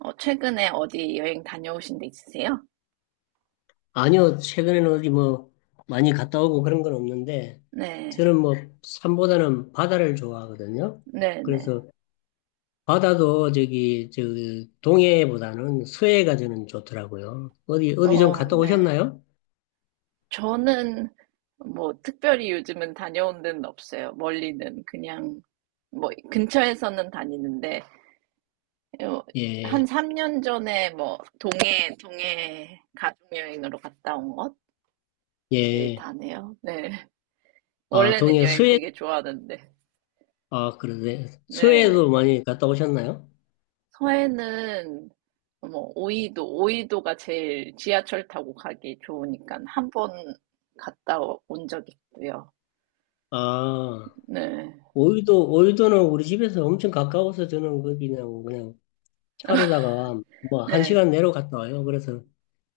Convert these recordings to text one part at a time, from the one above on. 최근에 어디 여행 다녀오신 데 있으세요? 아니요, 최근에는 어디 뭐 많이 갔다 오고 그런 건 없는데, 네, 저는 뭐 산보다는 바다를 좋아하거든요. 네네. 그래서 바다도 저기, 저 그 동해보다는 서해가 저는 좋더라고요. 어디, 어디 좀 갔다 네. 오셨나요? 저는 뭐 특별히 요즘은 다녀온 데는 없어요. 멀리는 그냥 뭐 근처에서는 다니는데 어, 한 예, 3년 전에 뭐 동해 가족 여행으로 갔다 온 것이 예. 다네요. 네. 아, 원래는 동해, 여행 서해, 되게 좋아하는데. 아, 그러네. 서해도 네. 많이 갔다 오셨나요? 서해는 뭐 오이도가 제일 지하철 타고 가기 좋으니까 한 번 갔다 온 적 있고요. 아, 네, 오이도, 오이도는 우리 집에서 엄청 가까워서 저는 거기 그냥 차로다가 뭐 한 네, 시간 내로 갔다 와요. 그래서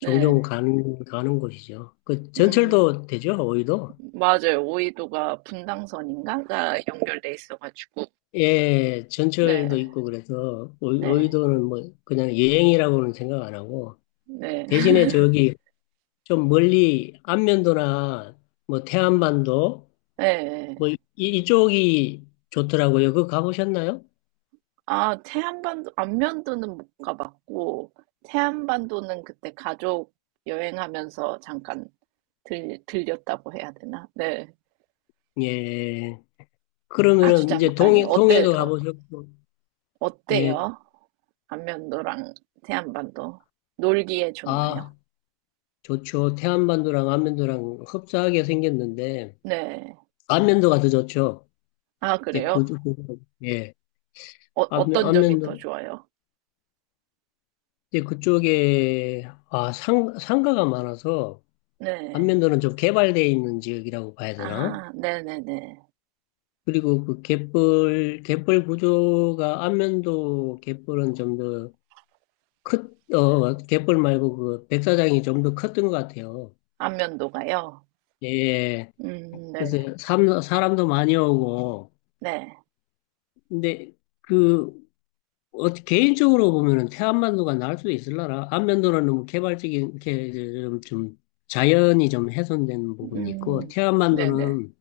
네. 가는 곳이죠. 그 음, 전철도 되죠, 오이도? 맞아요. 오이도가 분당선인가? 가 연결돼 있어가지고. 예, 전철도 네, 있고 그래서 네, 오이도는 뭐 그냥 여행이라고는 생각 안 하고 네, 대신에 저기 좀 멀리 안면도나 뭐 태안반도 뭐 네. 이, 이쪽이 좋더라고요. 그거 가보셨나요? 아, 태안반도, 안면도는 못 가봤고, 태안반도는 그때 가족 여행하면서 잠깐 들렸다고 해야 되나? 네, 예. 아주 그러면은 이제 잠깐이요. 동해 동해도 가보셨고 예. 어때요? 안면도랑 태안반도 놀기에 좋나요? 아. 좋죠. 태안반도랑 안면도랑 흡사하게 생겼는데, 네. 안면도가 더 좋죠. 아, 이제 그래요? 예. 안면, 어떤 점이 더 안면도, 좋아요? 이제 그쪽에, 아, 상가가 많아서, 네. 안면도는 좀 개발되어 있는 지역이라고 봐야 되나? 아, 네네네. 그리고 그 갯벌 구조가, 안면도 갯벌은 좀 더 갯벌 말고 그 백사장이 좀 더 컸던 것 같아요. 안면도가요? 예. 네. 그래서 사람도 많이 오고, 네. 근데, 그 어, 개인적으로 보면은 태안만도가 나을 수도 있을라나 안면도는 너무 개발적인 이렇게 좀 자연이 좀 훼손된 부분이 있고 음, 네네. 태안만도는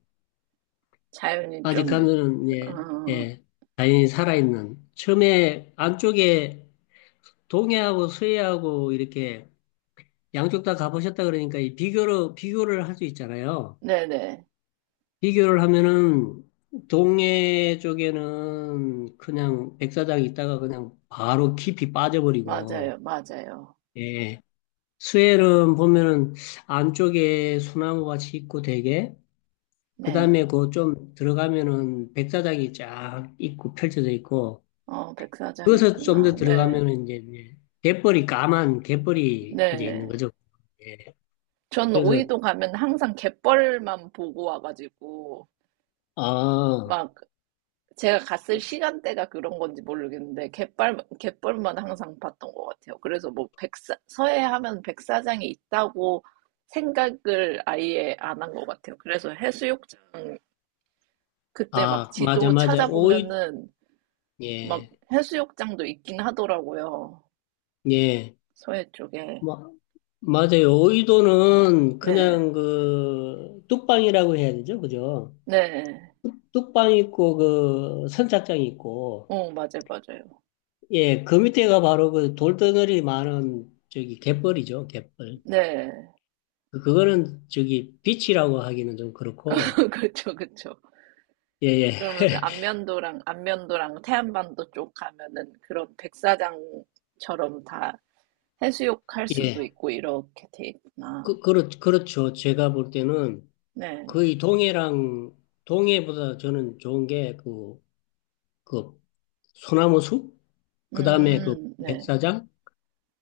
자연이 좀, 아직까지는 예, 어, 예, 자연이 살아있는 처음에 안쪽에 동해하고 서해하고 이렇게 양쪽 다 가보셨다 그러니까 이 비교를 할 수 있잖아요. 네네. 비교를 하면은 동해 쪽에는 그냥 백사장 있다가 그냥 바로 깊이 맞아요, 빠져버리고 맞아요. 예, 스웰은 보면은 안쪽에 소나무 같이 있고 되게 네. 그다음에 그 좀 들어가면은 백사장이 쫙 있고 펼쳐져 있고 백사장 그것을 좀 더 있구나. 네. 들어가면은 이제 갯벌이 까만 갯벌이 이제 있는 네. 거죠. 예. 전 그래서 오이도 가면 항상 갯벌만 보고 와가지고, 아, 막, 제가 갔을 시간대가 그런 건지 모르겠는데, 갯벌만 항상 봤던 것 같아요. 그래서 뭐, 서해 하면 백사장이 있다고 생각을 아예 안 한 것 같아요. 그래서 해수욕장, 그때 막 아 맞아 지도 맞아 오이 찾아보면은, 막 예. 해수욕장도 있긴 하더라고요. 예. 서해 쪽에. 뭐 맞아요. 오이도는 네. 그냥 그 뚝방이라고 해야 되죠. 그죠? 네. 뚝방 있고 그 선착장 있고 맞아요, 맞아요. 예, 그 밑에가 바로 그 돌덩어리 많은 저기 갯벌이죠, 갯벌. 네. 그- 그거는 저기 비치라고 하기는 좀 그렇고, 그쵸, 그쵸. 예, 예, 그러면 안면도랑 태안반도 쪽 가면은 그런 백사장처럼 다 해수욕 할 수도 예. 있고 이렇게 돼 있구나. 그렇죠. 제가 볼 때는 네. 거의 동해랑, 동해보다 저는 좋은 게 그, 그 소나무 숲, 그 다음에 그 네. 백사장,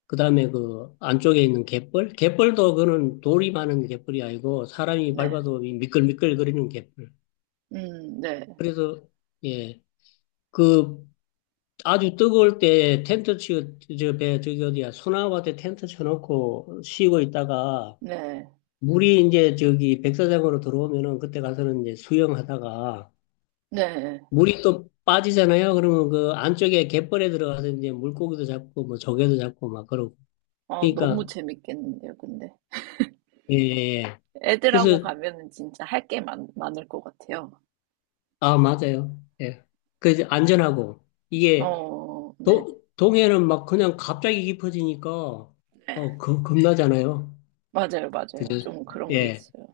그 다음에 그 안쪽에 있는 갯벌. 갯벌도 그거는 돌이 많은 갯벌이 아니고 사람이 네. 밟아도 미끌미끌거리는 갯벌. 네. 그래서, 예. 그 아주 뜨거울 때 텐트 치고, 저, 배, 저기 어디야, 소나무한테 텐트 쳐놓고 쉬고 있다가, 네. 물이 이제 저기 백사장으로 들어오면은 그때 가서는 이제 수영하다가, 네. 물이 네. 또 빠지잖아요. 그러면 그 안쪽에 갯벌에 들어가서 이제 물고기도 잡고, 뭐 조개도 잡고 막 그러고. 너무 그러니까, 재밌겠는데요, 근데. 예, 예. 예. 애들하고 그래서, 가면은 진짜 할 게 많을 것 같아요. 아, 맞아요. 예. 그 이제 안전하고, 이게, 네. 도, 동해는 막 그냥 갑자기 깊어지니까, 네. 어, 겁나잖아요. 맞아요, 맞아요. 좀 그런 게 예. 있어요.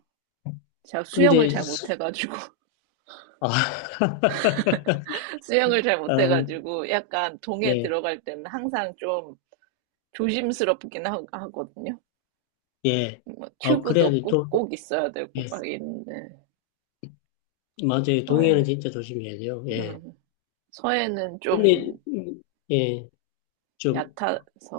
제가 수영을 근데 잘 수- 못해가지고. 아, 수영을 잘 아, 못해가지고 약간 동해 예, 들어갈 때는 항상 좀 조심스럽긴 하, 거든요뭐 예. 아, 그래야 튜브도 돼. 꼭, 도, 꼭 있어야 되고 예. 막 있는데 맞아요. 동해는 서해, 진짜 조심해야 돼요. 예. 음, 서해는 근데 좀 예, 좀 얕아서,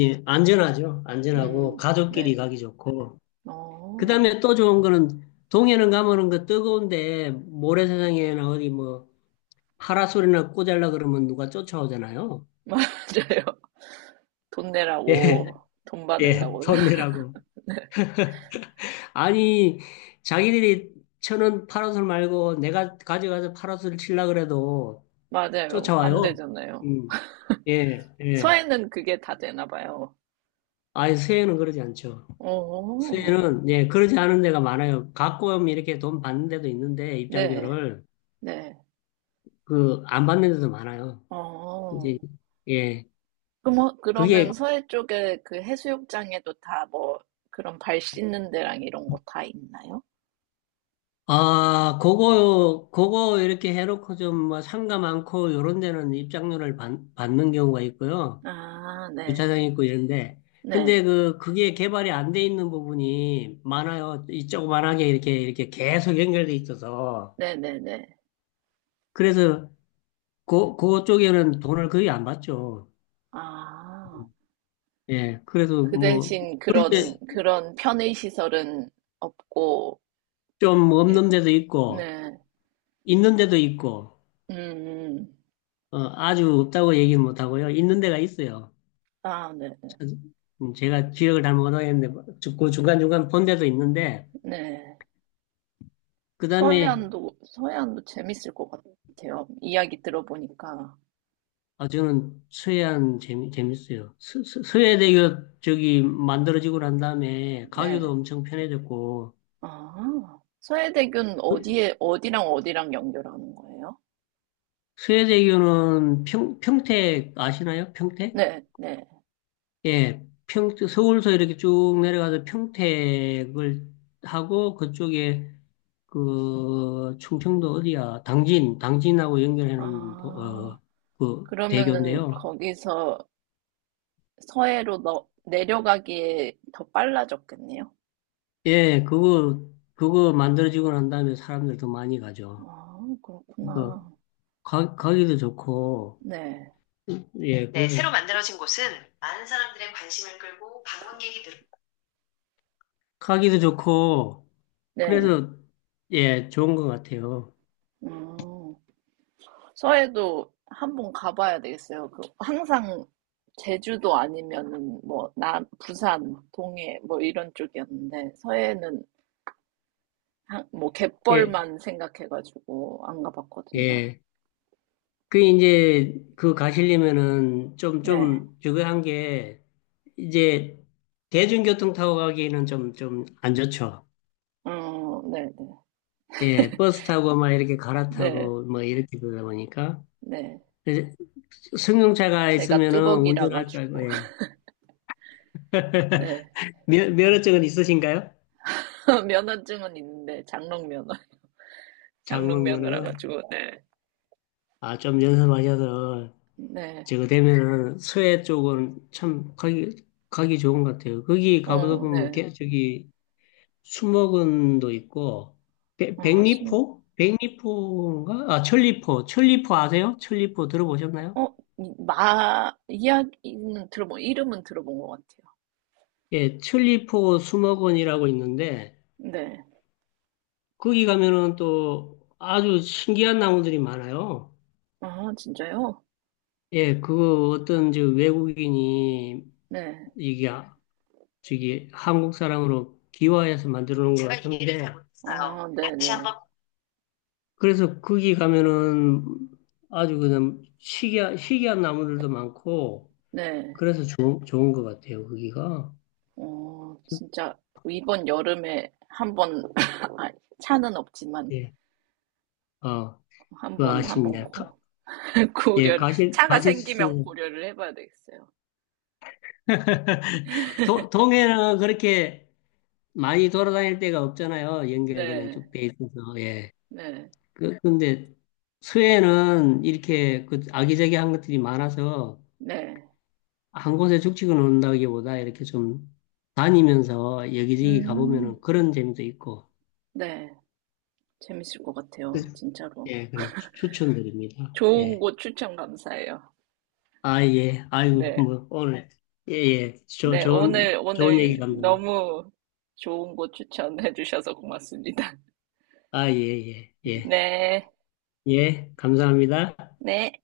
예, 안전하죠. 안전하고 음, 가족끼리 네, 가기 좋고. 어, 그다음에 또 좋은 거는 동해는 가면은 그 뜨거운데 모래사장이나 어디 뭐 파라솔이나 꽂으려 그러면 누가 쫓아오잖아요. 맞아요. 돈 내라고, 예. 돈 예. 받으려고. 손내라고. 아니, 자기들이 쳐는 파라솔 말고 내가 가져가서 파라솔 칠라 그래도 맞아요. 안 쫓아와요. 되잖아요. 음. 예, 예. 서해는 그게 다 되나 봐요. 아니, 수혜는 그러지 않죠. 어, 수혜는, 예, 그러지 않은 데가 많아요. 가끔 이렇게 돈 받는 데도 있는데, 네, 입장료를, 네, 그, 안 받는 데도 많아요. 이제, 어. 예. 그게, 그러면 서해 쪽에 그 해수욕장에도 다 뭐 그런 발 씻는 데랑 이런 거 다 있나요? 아, 그거 이렇게 해놓고 좀뭐 상가 많고, 요런 데는 입장료를 받는 경우가 있고요. 아, 네. 주차장 있고 이런데. 근데 네. 그, 그게 개발이 안 돼 있는 부분이 많아요. 이쪽그만하게 이렇게, 이렇게 계속 연결돼 있어서. 네네네. 그래서, 그, 그쪽에는 돈을 거의 안 받죠. 아, 예, 그래서 그 뭐, 대신 근데 그런 편의 시설은 없고, 좀 일- 없는 데도 있고, 네. 있는 데도 있고, 음, 음. 어, 아주 없다고 얘기는 못 하고요. 있는 데가 있어요. 아, 네. 참, 제가 기억을 잘못 하겠는데, 그 중간중간 본 데도 있는데, 네. 네. 그 다음에 서해안도 재밌을 것 같아요. 이야기 들어보니까. 아, 저는 서해안 재밌어요. 서해대교 저기 만들어지고 난 다음에 가기도 네. 엄청 편해졌고, 아, 서해대교는 어디랑 어디랑 연결하는 거예요? 서해대교는 평택 아시나요? 평택? 네, 네. 예, 평 서울서 이렇게 쭉 내려가서 평택을 하고, 그쪽에 그 충청도 어디야? 당진하고 연결해 놓은 아, 그 그러면은 대교인데요. 거기서 서해로 내려가기에 더 빨라졌겠네요. 예, 그거 만들어지고 난 다음에 사람들 더 많이 가죠. 아, 그러니까 그렇구나. 가기도 좋고, 네, 예, 네, 그래서 가기도 좋고, 네. 그래서 예, 좋은 것 같아요. 음, 서해도 한번 가봐야 되겠어요. 항상 제주도 아니면은 뭐, 부산, 동해 뭐 이런 쪽이었는데, 서해는 예, 갯벌만 생각해가지고 안 가봤거든요. 예. 그 이제 그 가시려면은 좀, 네, 좀 저거 한 게, 이제 대중교통 타고 가기에는 좀 안 좋죠. 네, 네, 예, 버스 타고 막 이렇게 네, 갈아타고 뭐 이렇게 그러다 보니까. 네. 그래서 승용차가 제가 있으면은 뚜벅이라 운전할 줄 알고, 가지고 예. 네 면허증은 있으신가요? 면허증은 있는데 장롱 면허 장롱 면허라 장롱면에요. 가지고 아, 좀 연습하셔서 저거 되면은 서해 쪽은 참 가기 좋은 것 같아요. 거기 가보다 보면 저기 수목원도 있고 네네어네아순어마 백리포? 백리포인가? 아, 천리포. 천리포 아세요? 천리포 들어보셨나요? 이야기는 들어본 이름은 들어본 것 같아요 예, 천리포 수목원이라고 있는데 거기 가면은 또 아주 신기한 나무들이 많아요. 네아 진짜요 예, 그 어떤 저 외국인이 네아 이게 저기 한국 사람으로 기와해서 만들어 놓은 것 같은데 네네 그래서 거기 가면은 아주 그냥 희귀한 나무들도 많고 네어 그래서 좋은, 좋은 것 같아요 거기가 진짜 이번 여름에 한번 아, 차는 없지만 예. 아, 그 한번 한번 아쉽네 가, 고 예, 고려를 가실 차가 생기면 가실수 고려를 해봐야 되겠어요 동해는 그렇게 많이 돌아다닐 데가 없잖아요. 연결 그냥 네 쭉 돼 있어서. 예. 네. 그, 근데 서해는 이렇게 그 아기자기한 것들이 많아서 네. 한 곳에 죽치고 논다기보다 이렇게 좀 다니면서 여기저기 음. 가보면은 그런 재미도 있고. 네. 재밌을 것 그, 같아요. 진짜로. 예, 그래서 추천드립니다. 좋은 예. 곳 추천 감사해요. 아, 예. 아이고, 네. 뭐, 오늘. 예, 예. 저, 네. 좋은, 좋은 얘기 오늘 감독님. 너무 좋은 곳 추천해 주셔서 고맙습니다. 아, 예, 예, 예. 네. 예, 감사합니다. 네.